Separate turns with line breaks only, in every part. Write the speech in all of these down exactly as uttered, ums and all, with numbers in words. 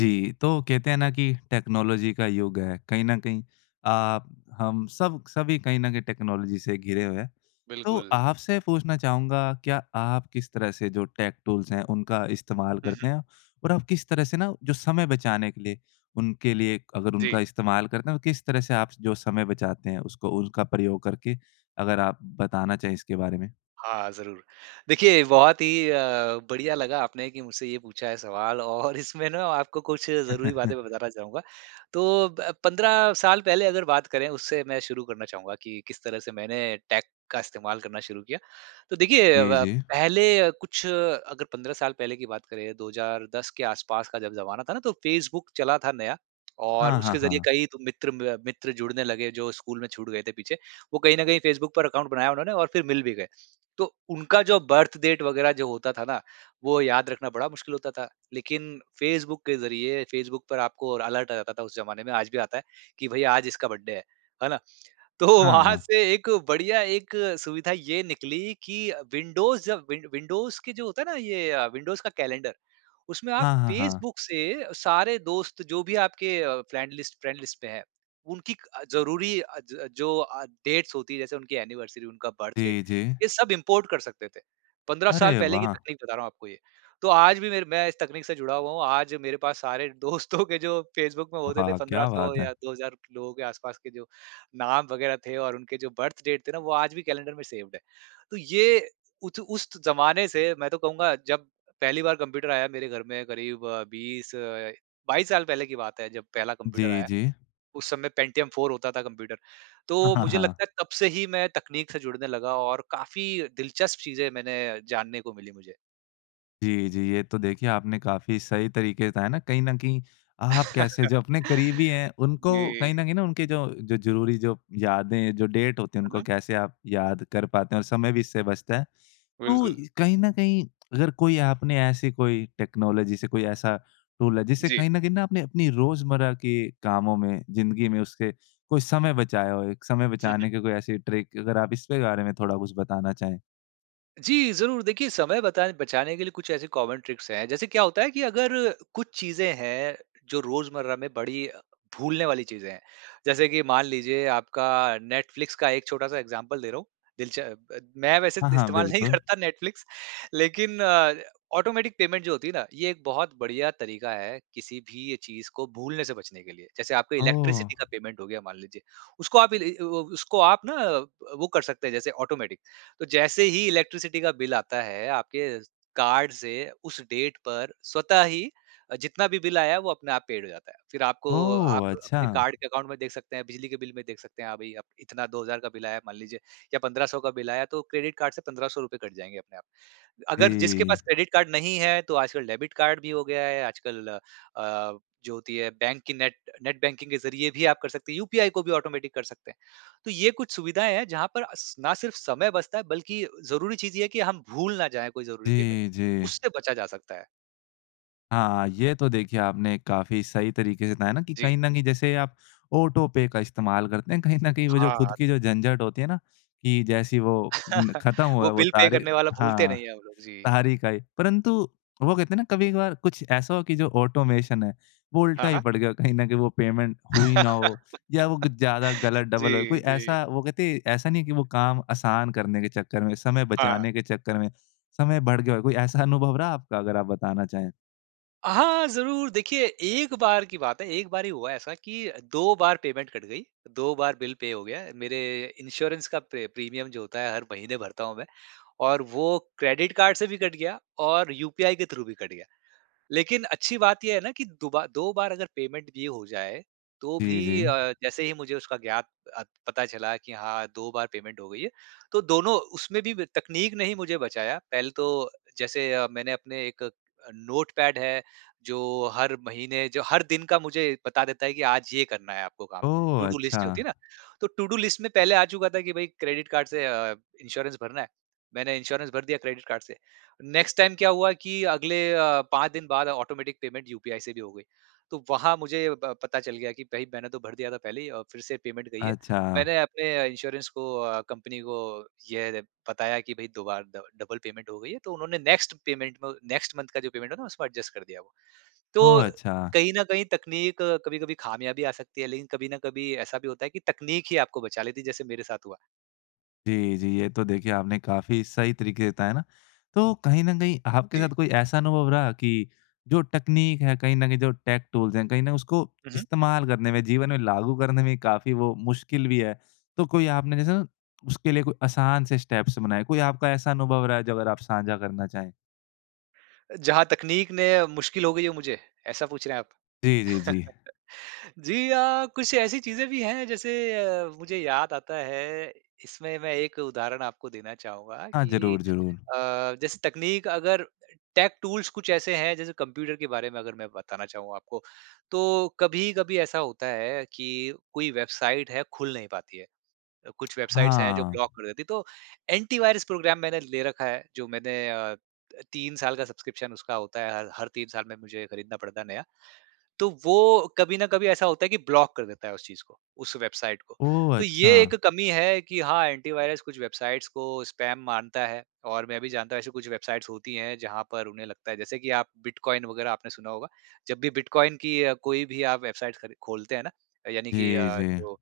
जी, तो कहते हैं ना कि टेक्नोलॉजी का युग है। कहीं न कहीं आप, हम, सब क सभी कहीं न कहीं टेक्नोलॉजी से घिरे हुए हैं। तो
बिल्कुल।
आपसे पूछना चाहूँगा, क्या आप किस तरह से जो टेक टूल्स हैं, उनका इस्तेमाल
हुँ, हुँ।
करते हैं? और आप किस तरह से ना, जो समय बचाने के लिए, उनके लिए एक अगर
जी।
उनका इस्तेमाल करते हैं, तो किस तरह से आप स जो समय बचाते हैं, उसको उनका प्रयोग करके? अगर आप बताना चाहें इसके बारे में।
हाँ, ज़रूर। देखिए, बहुत ही अ, बढ़िया लगा, आपने कि मुझसे ये पूछा है सवाल और इसमें ना आपको कुछ ज़रूरी बातें मैं बताना चाहूँगा। तो ब पंद्रह साल पहले अगर बात करें, उससे मैं शुरू करना चाहूँगा कि किस तरह से मैंने टेक का इस्तेमाल करना शुरू किया। तो देखिए अ,
जी,
व
जी।
पहले अ, कुछ अगर पंद्रह साल पहले की बात करें, दो हज़ार दस के आस-पास का जब ज़माना था ना, तो फेसबुक चला था नया और
हाँ, हाँ,
उसके ज़रिए
हाँ।
कई तो मित्र म मित्र जुड़ने लगे, जो स्कूल में छूट गए थे पीछे। वो कहीं न कहीं फेसबुक पर अकाउंट बनाया उन्होंने और फिर मिल भी गए। तो उनका जो बर्थ डेट वगैरह जो होता था ना, वो याद रखना बड़ा मुश्किल होता था। लेकिन फेसबुक के ज़रिए फेसबुक पर आपको र अलर्ट आ जाता था उस ज़माने में, आज भी आता है कि भई, आज इसका बर्थडे है। है ना? तो
हाँ,
वहाँ
हाँ।
से एक बढ़िया एक सुविधा ये निकली कि विंडोज़ जब विं विंडोज़ के जो होता है ना, ये विंडोज़ का कैलेंडर, उसमें आप
हाँ, हाँ, हाँ।
फेसबुक से सारे दोस्त, जो भी आपके अ, फ्रेंड लिस्ट फ्रेंड लिस्ट पे हैं, उनकी क अ, ज़रूरी अ, ज अ, जो अ, डेट्स होती हैं, जैसे उनकी एनिवर्सरी, उनका बर्थ डेट,
जी, जी।
ये सब इम्पोर्ट कर सकते थे। पंद्रह साल
अरे
पहले की
वाह!
तकनीक बता रहा हूँ आपको ये। तो आज भी मेरे मैं इस तकनीक से जुड़ा हुआ हूँ। आज मेरे पास सारे दोस्तों के जो फेसबुक में होते थे,
वाह!
पंद्रह
क्या
सौ
बात है!
या दो हज़ार लोगों के आस-पास के जो नाम वगैरह थे और उनके जो बर्थ डेट थे ना, वो आज भी कैलेंडर में सेव्ड है। तो ये उत उस त ज़माने से, मैं तो कहूँगा, जब पहली बार कम्प्यूटर आया मेरे घर में, क़रीब बीस, बाईस साल पहले की बात है, जब पहला कम्प्यूटर
जी,
आया।
जी।
उस समय पेंटियम फोर होता था कम्प्यूटर।
हाँ,
तो
हाँ,
मुझे
हाँ।
लगता है, तब से ही मैं तकनीक से जुड़ने लगा और काफ़ी दिलचस्प चीज़ें मैंने जानने को मिली मुझे।
जी, जी, ये तो देखिए, आपने काफ़ी सही तरीके से बताया ना, कहीं न कहीं आप कैसे जो अपने करीबी हैं, उनको
जी।
कहीं न कहीं ना, उनके जो ज़रुरी जो यादें, जो डेट होती हैं,
हुँ,
उनको
हुँ।
कैसे आप याद कर पाते हैं और समय भी इससे बचता है। तो
बिल्कुल।
कहीं न कहीं, अगर कोई आपने ऐसी कोई टेक्नोलॉजी से कोई ऐसा रूल है, जिससे
जी।
कहीं न कहीं ना आपने अपनी रोज़मर्रा के कामों में, ज़िंदगी में उससे कोई समय बचाया हो, एक समय
हुँ, हुँ।
बचाने की कोई ऐसी ट्रिक? अगर आप इसके बारे में थोड़ा कुछ बताना चाहें।
जी, ज़रूर। देखिए, समय बता बचाने के लिए कुछ ऐसे कॉमन ट्रिक्स हैं। जैसे क्या होता है कि अगर कुछ चीज़ें हैं, जो रोज़मर्रा में बड़ी भूलने वाली चीज़ें हैं। जैसे कि मान लीजिए, आपका नेटफ्लिक्स का एक छोटा-सा ऐग्ज़ाम्पल दे रहा हूँ दिलच ब मैं वैसे
हाँ, हाँ,
इस्तेमाल नहीं
बिल्कुल।
करता नेटफ्लिक्स। लेकिन अ, ऑटोमेटिक पेमेंट जो होती है ना, ये एक बहुत बढ़िया तरीका है, किसी भी चीज़ को भूलने से बचने के लिए। जैसे आपका
ओह!
इलेक्ट्रिसिटी का पेमेंट हो गया, मान लीजिए। उसको आप इ ली अ अ, उसको आप ना प वो कर सकते हैं, जैसे ऑटोमेटिक। तो जैसे ही इलेक्ट्रिसिटी का बिल आता है, आपके कार्ड से, उस डेट पर स्वतः ही अ, जितना भी बिल आया है, वो अपने आप पेड हो जाता है। फिर आपको आप
ओह!
अपने
अच्छा।
कार्ड के अकाउंट में देख सकते हैं, बिजली के बिल में देख सकते हैं, हाँ, भई, अब इतना दो हज़ार का बिल आया, मान लीजिए या पंद्रह सौ का बिल आया, तो क्रेडिट कार्ड से पंद्रह सौ रुपए कट जाएँगे अपने आप। अगर जिसके
जी।
पास क्रेडिट कार्ड नहीं है, तो आजकल डेबिट कार्ड भी हो गया है, आजकल अ, जो होती है, बैंक की नेट नेट बैंकिंग के ज़रिए भी आप कर सकते हैं। यूपीआई को भी ऑटोमेटिक कर सकते हैं। तो ये कुछ सुविधाएँ हैं, जहाँ पर अस ना सिर्फ़ समय बचता है, बल्कि ज़रूरी चीज़ ये है कि हम भूल ना जाएँ कोई ज़रुरी पेमेंट।
जी, जी।
उससे बचा जा सकता है।
हाँ ये तो देखिए आपने काफ़ी सही तरीक़े से बताया ना कि
जी।
कहीं न कहीं जैसे आप ऑटो पे का इस्तेमाल करते हैं। कहीं न कहीं वो जो ख़ुद
हाँ।
की जो झंझट होती है ना कि जैसे वो न ख़त्म हुआ
वो
है वो
बिल पे
तारीख
करने वाला भूलते
हाँ
नहीं है हम लोग जी।
तारीख आई। परंतु वो कहते है ना कभी-कभार कुछ ऐसा हो कि जो ऑटोमेशन है वो
हाँ,
उल्टा ही
हाँ।
पड़ गया कहीं न कहीं वो पेमेंट हुई ना हो या वो कुछ ज़्यादा गलत डबल हो।
जी,
कोई
जी।
ऐसा वो कहते हैं ऐसा नहीं है कि वो काम आसान करने के चक्कर में समय
हाँ।
बचाने के चक्कर में, समय बढ़ गया हो कोई ऐसा अनुभव रहा आपका अगर आप बताना चाहें?
हाँ ज़रूर देखिए एक बार की बात है एक बार ही हुआ ऐसा कि दो बार पेमेंट कट गई दो बार बिल पे हो गया मेरे इंश्योरेंस का प्रे प्रीमियम जो होता है हर महीने भरता हूँ मैं और वो क्रेडिट कार्ड से भी कट गया और यूपीआई के थ्रू भी कट गया। लेकिन अच्छी बात ये है ना कि दुबा दो बार अगर पेमेंट भी हो जाए, तो
जी,
भी
जी।
अ, जैसे ही मुझे उसका ज्ञात अत पता चला कि हाँ दो बार पेमेंट हो गई है, तो दोनों उसमें भी ब तकनीक ने ही मुझे बचाया। पहले तो जैसे अ, मैंने अपने एक नोटपैड है जो हर महीने जो हर दिन का मुझे बता देता है कि आज ये करना है आपको काम
ओह!
टू डू लिस्ट जो होती
अच्छा।
है ना। तो टू डू लिस्ट में पहले आ चुका था कि भई क्रेडिट कार्ड से अ, इंश्योरेंस भरना है। मैंने इंश्योरेंस भर दिया क्रेडिट कार्ड से। नेक्स्ट टाइम क्या हुआ कि अगले अ, पाँच दिन बाद ऑटोमैटिक पेमेंट यूपीआई से भी हो गई। तो वहाँ मुझे ब पता चल गया कि भई मैंने तो भर दिया था पहले ही और फ़िर से पेमेंट गयी है।
अच्छा।
मैंने अपने इंश्योरेंस को अ, कंपनी को यह बताया कि भई दो बार डब डबल पेमेंट हो गई है। तो उन्होंने नेक्स्ट पेमेंट में नेक्स्ट मंथ का जो पेमेंट है ना उसमें एडजस्ट कर दिया वो। तो
ओह! अच्छा।
कहीं न कहीं तकनीक कभी-कभी खामियाँ भी आ सकती है लेकिन कभी ना कभी ऐसा भी होता है कि तकनीक ही आपको बचा लेती है जैसे मेरे साथ हुआ।
जी, जी। ये तो देखिए, आपने काफ़ी सही तरीके बताया ना। तो कहीं न कहीं आपके
जी।
साथ कोई ऐसा अनुभव रहा कि जो टकनीक है, कहीं न कहीं जो टेक टूल्स हैं, कहीं न उसको
हुँ, हुँ।
इस्तेमाल करने में, जीवन में लागू करने में ही काफ़ी वो मुश्किल भी है। तो कोई आपने जैसे ना, उसके लिए कोई असान से स्टेप्स बनाए, कोई आपका ऐसा अनुभव रहा है, जो अगर आप साझा करना चाहें?
जहाँ तकनीक ने मुश्किल हो गई है मुझे, ऐसा पूछ रहे हैं आप?
जी, जी, जी।
जी अ, कुछ ऐसी चीज़ें भी हैं, जैसे अ, मुझे याद आता है, इसमें मैं एक उदाहरण आपको देना चाहूँगा,
हाँ।
कि
ज़रूर, ज़रूर।
अ, जैसे तकनीक अगर टेक टूल्स कुछ ऐसे हैं, जैसे कम्प्यूटर के बारे में अगर मैं बताना चाहूँ आपको, तो कभी-कभी ऐसा होता है कि कोई वेबसाइट है, खुल नहीं पाती है। कुछ वेबसाइट्स हैं, जो
हाँ।
ब्लॉक कर देती हैं, तो एंटी वायरस प्रोग्राम मैंने ले रखा है, जो मैंने अ, त तीन साल का सब्सक्रिप्शन उसका होता है, हर हर तीन साल में मुझे खरीदना पड़ता है, नया। तो वो कभी न कभी ऐसा होता है कि ब्लॉक कर देता है उस चीज़ को, उस वेबसाइट को।
ओह!
तो ये
अच्छा।
एक कमी है कि हाँ, एंटी वायरस कुछ वेबसाइट्स को स्पैम मानता है और मैं भी जानता हूँ, ऐसी कुछ वेबसाइट्स होती हैं, जहाँ पर उन्हें लगता है जैसे कि आप बिटकॉइन वगैरह आपने सुना होगा। जब भी बिटकॉइन की कोई भी आप वेबसाइट खरी खोलते हैं ना, यानी कि
जी,
अ,
जी।
जो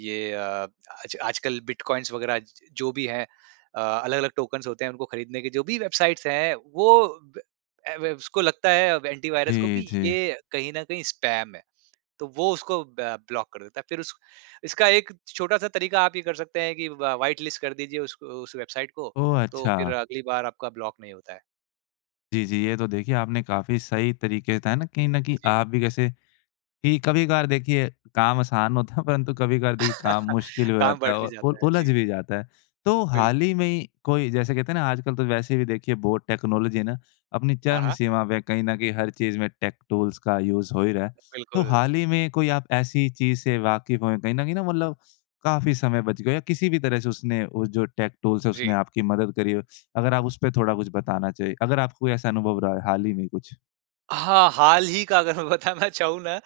ये अ, आज आजकल बिटकॉइन्स वग़ैरह ज जो भी हैं। अ, अलग-अलग टोकन्स होते हैं, उनको खरीदने के, जो भी वेबसाइट्स हैं, वो ब ऐ वेव उसको लगता है अब एंटी वायरस को कि
जी, जी।
ये कहीं न कहीं स्पैम है। तो वो उसको ब ब्लॉक कर देता है। फ़िर उस इसका एक छोटा-सा तरीका आप ये कर सकते हैं कि व व्हाइट लिस्ट कर दीजिए उसक उस वेबसाइट को,
ओह!
तो फ़िर
अच्छा।
अगली बार आपका ब्लॉक नहीं होता है।
जी, जी ये तो देखिए आपने काफ़ी सही तरीके बताए न, कहीं न कहीं
जी।
आप भी जैसे कि कभी-कभार देखिए काम आसान होता है परंतु कभी-कभार देखिए काम मुश्किल हो
काम
जाता है
बँट भी
और उल
जाता है।
उलझ
जी।
भी जाता है। तो हाल
बिल्कुल।
ही में ही कोई जैसे कहते हैं न आजकल तो वैसे भी देखिए बहुत टेक्नोलॉजी है न अपनी
हाँ,
चरम
हाँ।
सीमा पे है, कहीं न कहीं हर चीज़ में टेक टूल्स का यूज़ हो ही रहा है। तो
बिल्कुल।
हाल ही में कोई आप ऐसी चीज़ से वाक़िफ़ हो कहीं न कहीं न मतलब काफ़ी समय बच गया हो, किसी भी तरह से उसने वो जो टेक टूल्स है
जी।
उसने आपकी मदद करी हो? अगर आप उसपे थोड़ा कुछ बताना चाहें अगर आपको कोई ऐसा अनुभव रहा है हाल ही में कुछ?
हाँ हाल ही का अगर मैं बताना चाहूँ न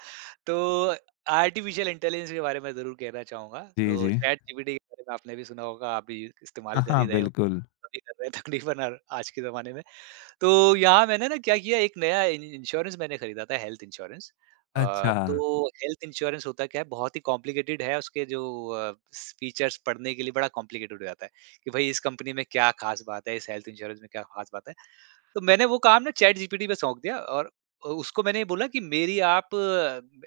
तो आर्टिफिशियल इंटेलिजेंस के बारे में ज़रूर कहना चाहूँगा।
जी,
तो
जी।
चैटजीपीटी के बारे में आपने भी सुना होगा आप भी
हाँ,
इस्तेमाल कर
हाँ
ही रहे होंगे,
बिल्कुल।
सभी कर रहे हैं तकरीबन और आज के ज़माने में। तो यहाँ मैंने न क्या किया एक नया इ इंश्योरेंस मैंने खरीदा था हेल्थ इंश्योरेंस। अ
अच्छा।
तो हेल्थ इंश्योरेंस होता क्या है बहुत ही कॉम्प्लिकेटेड है उसके जो अ फीचर्स पढ़ने के लिए बड़ा कॉम्प्लिकेटेड हो जाता है कि भई इस कंपनी में क्या ख़ास बात है, इस हेल्थ इंश्योरेंस में क्या ख़ास बात है? तो मैंने वो काम न चैटजीपीटी पे सौंप दिया और उसको मैंने ये बोला कि मेरी आप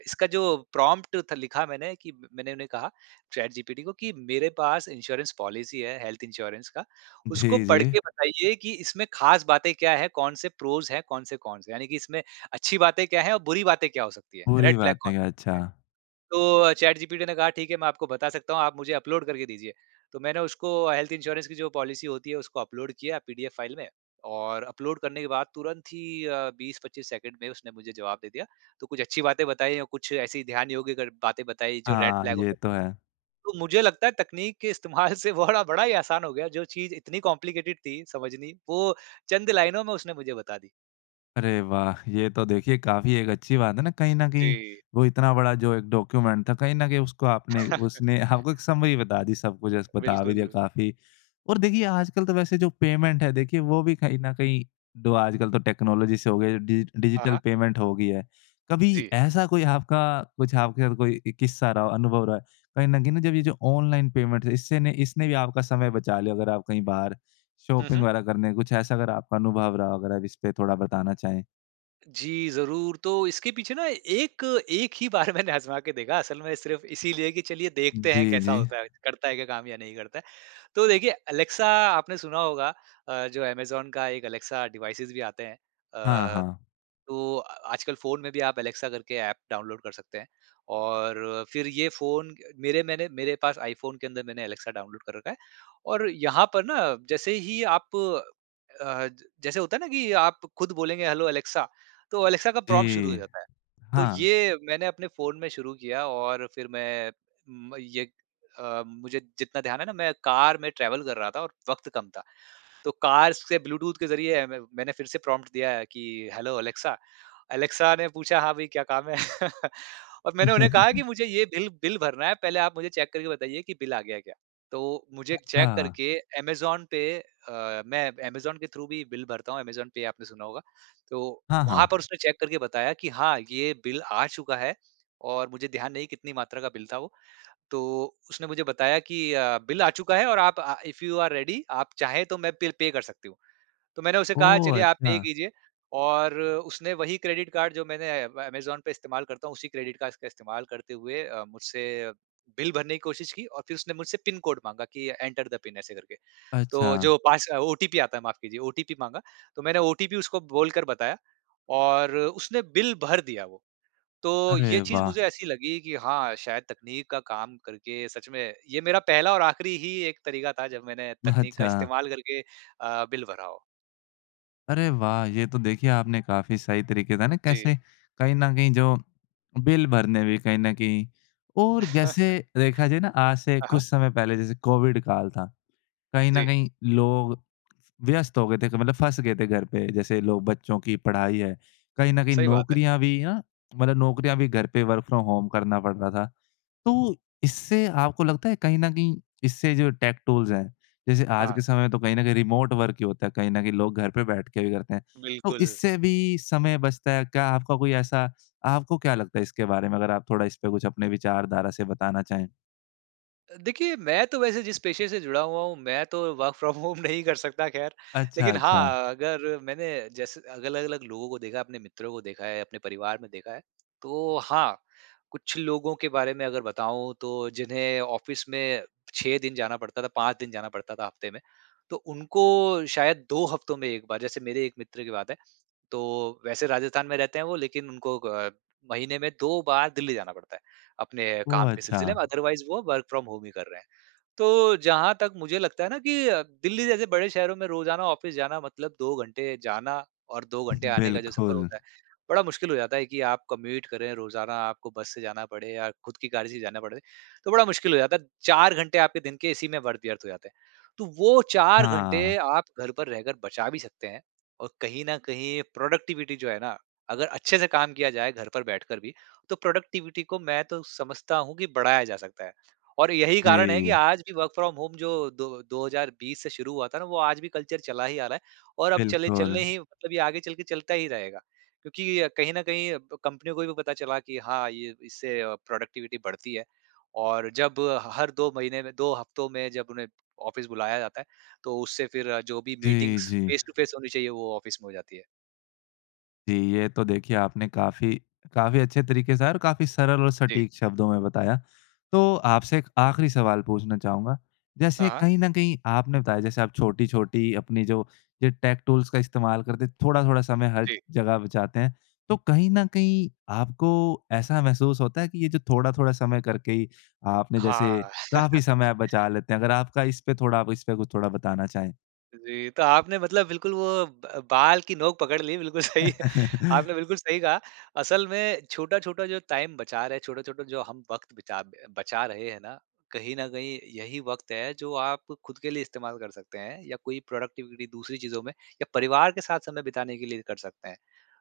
इसका जो प्रॉम्प्ट थ लिखा मैंने कि मैंने उन्हें कहा चैटजीपीटी को कि मेरे पास इंश्योरेंस पॉलिसी है हेल्थ इंश्योरेंस का। उसको
जी,
पढ़
जी।
के बताइए कि इसमें ख़ास बातें क्या है, कौन-से प्रोज़ है, कौन-से कॉन्स हैं? यानि कि इसमें अच्छी बातें क्या हैं और बुरी बातें क्या हो सकती हैं?
बुरी
रेड फ्लैग
बातें
कौन-कौन से हैं।
अच्छा।
तो चैटजीपीटी ने कहा ठीक है मैं आपको बता सकता हूँ, आप मुझे अपलोड करके दीजिए। तो मैंने उसको हेल्थ इंश्योरेंस की जो पॉलिसी होती है उसको अपलोड किया पीडीएफ फाइल में और अपलोड करने के बाद तुरंत ही अ बीस पच्चीस सेकंड में उसने मुझे जवाब दे दिया। तो कुछ अच्छी बातें बताई और कुछ ऐसी ध्यान योग्य कर बातें बताई जो रेड
हाँ
फ्लैग हो
ये
सकती
तो
हैं।
है।
तो मुझे लगता है तकनीक के इस्तेमाल से बड़ा बड़ा ही आसान हो गया जो चीज़ इतनी कॉम्प्लिकेटेड थी समझनी, वो चंद लाइनों में उसने मुझे बता दी।
अरे वाह! ये तो देखिए काफ़ी एक अच्छी बात है ना, कहीं न कहीं
जी।
वो इतना बड़ा जो एक डॉक्यूमेंट था, कहीं न कहीं उसको आपने उसने आपको एक समरी बता दी सब कुछ ऐसे बता भी
बिल्कुल,
दिया
बिल
काफ़ी। और देखिए आजकल तो वैसे जो पेमेंट है देखिए वो भी कहीं न कहीं डो आजकल तो टेक्नोलॉजी से हो गया डिजिट
हाँ,
डिजिटल
हाँ।
पेमेंट हो गई है। कभी
जी।
ऐसा कोई आपका कुछ आपके साथ कोई एक किस्सा रहा हो अनुभव रहा है। कहीं न कहीं न जब ये जो ऑनलाइन पेमेंट है इससे इसने भी आपका समय बचा लिया हो अगर आप कहीं बाहर
हुँ,
शॉपिंग
हुँ।
वगैरह करने कुछ ऐसा अगर आपका अनुभव रहा हो। अगर अब इस पे थोड़ा बताना चाहें।
जी ज़रूर। तो इसके पीछे ना एक एक ही बार मैंने आज़मा के देखा। असल में सिर्फ़ इसीलिए कि चलिए देखते हैं
जी,
कैसा
जी।
होता है, करता है क्या काम या नहीं करता है। तो देखिए एलेक्सा आपने सुना होगा अ, जो अमेज़न का एक एलेक्सा डिवाइसेज़ भी आते हैं।
हाँ,
अ,
हाँ।
तो अ आजकल फ़ोन में भी आप एलेक्सा करके एप डाउनलोड कर सकते हैं। और फिर ये फ़ोन मेरे मैंने मेरे पास iPhone के अंदर मैंने एलेक्सा डाउनलोड कर रखा है। और यहाँ पर ना जैसे ही आप अ, जैसे होता है ना कि आप खुद बोलेंगे हेलो एलेक्सा। तो एलेक्सा का प्रॉम्प्ट शुरू हो
जी।
जाता है। तो
हाँ।
ये मैंने अपने फ़ोन में शुरू किया और फिर मैं म येक अ, मुझे जितना ध्यान है ना मैं कार में ट्रैवल कर रहा था और वक्त कम था। तो कार से ब्लूटूथ के ज़रिए म मैंने फिर से प्रॉम्प्ट दिया है कि हेलो एलेक्सा, एलेक्सा ने पूछा "हाँ भाई क्या काम है?" और मैंने उन्हें कहा कि मुझे ये बिल बिल भरना है। पहले आप मुझे चेक करके बताइए कि बिल आ गया क्या? तो मुझे चेक
अच्छा।
करके अमेज़न पे अ, मैं अमेज़न के थ्रू भी बिल भरता हूँ अमेज़न पे आपने सुना होगा, तो
हाँ,
वहाँ पर
हाँ।
उसने चेक करके बताया कि "हाँ, ये बिल आ चुका है" और मुझे ध्यान नहीं कितनी मात्रा का बिल था वो। तो उसने मुझे बताया कि अ, बिल आ चुका है और आप अ, इफ यू आर रेडी आप चाहे तो मैं बिल पे कर सकती हूँ। तो मैंने उसे कहा
ओह!
चलिए आप पे
अच्छा।
कीजिए और उसने वही क्रेडिट कार्ड जो मैंने अमेज़न पे इस्तेमाल करता हूँ उसी क्रेडिट कास का इस्तेमाल करते हुए अ, मुझसे बिल भरने की कोशिश की और फिर उसने मुझसे पिन कोड माँगा कि एंटर द पिन ऐसे करके। तो
अच्छा।
जो पास ओटीपी आता है माफ़ कीजिए ओटीपी माँगा। तो मैंने ओटीपी उसको बोलकर बताया और उसने बिल भर दिया वो। तो ये
अरे
चीज़
वाह!
मुझे ऐसी लगी कि हाँ, शायद तकनीक का काम करके सच में ये मेरा पहला और आख़िरी ही एक तरीका था जब मैंने तकनीक का
अच्छा।
इस्तेमाल करके अ, बिल भरा हो।
अरे वाह! ये तो देखिए आपने काफ़ी सही तरीक़े बताया न
जी।
कैसे कहीं न कहीं जो, बिल भरने भी कहीं न कहीं और जैसे देखा जाए ना आज से
हाँ, हाँ।
कुछ समय पहले जैसे कोविड काल था, कहीं न
जी।
कहीं लोग व्यस्त हो गए थे। क मतलब फँस गए थे घर पे। जैसे लोग बच्चों की पढ़ाई है। कहीं न कहीं
सही बात है।
नौकरियाँ भी ना मतलब नौकरियाँ भी घर पे वर्क फ़्रॉम होम करना पड़ता था। तो इससे आपको लगता है कहीं न कहीं इससे जो टेक टूल्स हैं जैसे आज के
हाँ।
समय में तो कहीं न कहीं रिमोट वर्क ही होता है। कहीं न कहीं लोग घर पे बैठ के भी करते हैं। तो
बिल्कुल।
इससे भी समय बचता है, क्या आपका कोई ऐसा? आपको क्या लगता है इसके बारे में? अगर आप थोड़ा इसपे कुछ अपने विचारधारा से बताना चाहें।
अ, देखिए मैं तो वैसे जिस पेशे से जुड़ा हुआ हूँ मैं तो वर्क फ़्रॉम होम नहीं कर सकता ख़ैर।
अच्छा,
लेकिन
अच्छा।
हाँ, अगर मैंने जैसे अलग-अलग लोगों को देखा है, अपने मित्रों को देखा है, अपने परिवार में देखा है। तो हाँ, कुछ लोगों के बारे में अगर बताऊँ तो जिन्हें ऑफ़िस में छह दिन जाना पड़ता था, पाँच दिन जाना पड़ता था हफ़्ते में तो उनको शायद दो हफ़्तों में एक बार। जैसे मेरे एक मित्र की बात है, तो वैसे राजस्थान में रहते हैं वो लेकिन उनको ग अ, महीने में दो बार दिल्ली जाना पड़ता है अपने काम
ओह!
के सिलसिले
अच्छा।
में। अदरवाइज़ वो वर्क फ़्रॉम होम ही कर रहे हैं। तो जहाँ तक मुझे लगता है ना कि अ, दिल्ली जैसे बड़े शहरों में रोज़ाना ऑफ़िस जाना मतलब दो घंटे जाना और दो घंटे आने का जो सफ़र
बिल्कुल।
होता है, बड़ा मुश्किल हो जाता है कि आप कम्यूट करें रोज़ाना आपको बस से जाना पड़े या ख़ुद की गाड़ी से ही जाना पड़े। तो बड़ा मुश्किल हो जाता है। चार घंटे आपके दिन के इसी में वर्थ व्यर्थ हो जाते हैं। तो वो चार घंटे
हाँ।
आप घर पर रहकर बचा भी सकते हैं और कहीं न कहीं ये प्रोडक्टिविटी जो है ना, अगर अच्छे से काम किया जाए घर पर बैठकर भी तो प्रोडक्टिविटी को मैं तो समझता हूँ कि बढ़ाया जा सकता है। और यही कारण है कि
जी।
आज भी वर्क फ़्रॉम होम जो दो दो हज़ार बीस से शुरू हुआ था ना वो आज भी कल्चर चला ही आ रहा है और अब चले
बिल्कुल।
चलने ही मतलब ये आगे चलके चलता ही रहेगा। क्योंकि अ, कहीं न कहीं ब कंपनियों को भी पता चला कि हाँ, ये इससे प्रोडक्टिविटी बढ़ती है और जब ह हर दो महीने में दो हफ़्तों में जब उन्हें ऑफ़िस बुलाया जाता है तो उससे फ़िर अ, जो भी
जी,
मीटिंग्स
जी।
फ़ेस टू फ़ेस होनी चाहिए वो ऑफ़िस में हो जाती है।
जी, ये तो देखिए आपने काफ़ी काफ़ी अच्छे तरीके से और काफ़ी सरल और
जी।
सटीक शब्दों में बताया। तो आपसे एक आख़िरी सवाल पूछना चाहूँगा। जैसे
हाँ।
कहीं न कहीं आपने बताया जैसे आप छोटी-छोटी अपनी जो, जो टेक टूल्स का इस्तेमाल करते हैं थोड़ा-थोड़ा समय हर
जी।
जगह बचाते हैं। तो कहीं न कहीं आपको ऐसा महसूस होता है कि ये जो थोड़ा-थोड़ा समय करके ही आपने
हाँ।
जैसे काफ़ी समय आप बचा लेते हैं। अगर आपका इसपे थोड़ा इसपे कुछ थोड़ा बताना चाहें?
जी। तो आपने मतलब बिल्कुल वो ब अ, बाल की नोंक पकड़ ली बिल्कुल सही। आपने बिल्कुल सही कहा। असल में छोटा-छोटा जो टाइम बचा रहे है, छोटा-छोटा जो हम वक़्त बचा ब बचा रहे हैं ना, कहीं न कहीं यही वक़्त है जो आप खुद के लिए इस्तेमाल कर सकते हैं। या कोई प्रोडक्टिविटी दूसरी चीज़ों में या परिवार के साथ समय बिताने के लिए कर सकते हैं।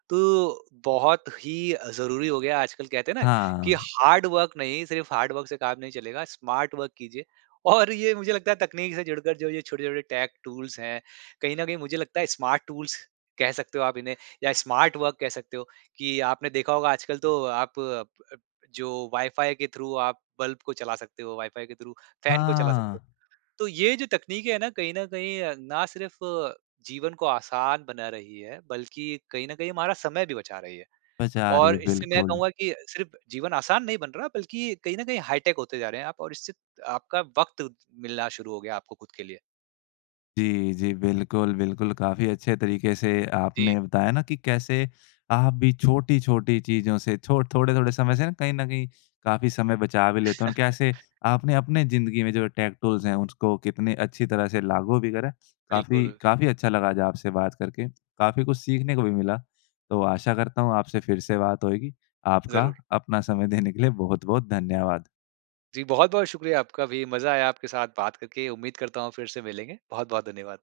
तो बहुत ही अ, ज़रूरी हो गया आजकल कहते हैं ना कि
हाँ।
हार्ड वर्क नहीं सिर्फ हार्ड वर्क से काम नहीं चलेगा स्मार्ट वर्क कीजिए। और ये मुझे लगता है तकनीक से जुड़कर जो ये छोटे-छोटे टेक टूल्स हैं। कहीं न कहीं मुझे लगता है स्मार्ट टूल्स कह सकते हो आप इन्हें या स्मार्ट वर्क कह सकते हो कि आपने देखा होगा आजकल तो आप प अप जो वाइफाई के थ्रू आप बल्ब को चला सकते हो वाइफाई के थ्रू फैन को चला सकते हो।
हाँ।
तो ये जो तकनीकें है ना कहीं न कहीं अ, ना सिर्फ जीवन को आसान बना रही है बल्कि कहीं न कहीं हमारा समय भी बचा रही है।
बचा रही
और
है,
इससे मैं
बिल्कुल।
कहूँगा कि सिर्फ जीवन आसान नहीं बन रहा बल्कि कहीं न कहीं हाईटेक होते जा रहे हैं आप और इससे आपका वक़्त उद मिलना शुरू हो गया आपके खुद के लिए।
जी, जी। बिल्कुल, बिल्कुल। काफ़ी अच्छे तरीके से
जी।
आपने बताया ना कि कैसे आप भी छोटी-छोटी चीज़ों से छो थोड़े समय से कहीं न कहीं काफ़ी समय बचा भी लेते हैं और कैसे आपने अपने ज़िन्दगी में जो टेक टूल्स हैं उसको कितने अच्छी तरह से लागू भी करा है। काफ़ी,
बिल्कुल।
काफ़ी अच्छा लगा आपसे बात करके, काफ़ी कुछ सीखने को भी मिला तो आशा करता हूँ आपसे फिर से बात होएगी आपका
ज़रूर।
अपना समय देने के लिए बहुत-बहुत धन्यवाद।
जी, बहुत-बहुत शुक्रिया आपका भी मज़ा आया आपके साथ बात करके उम्मीद करता हूँ फिर से मिलेंगे। बहुत-बहुत धन्यवाद।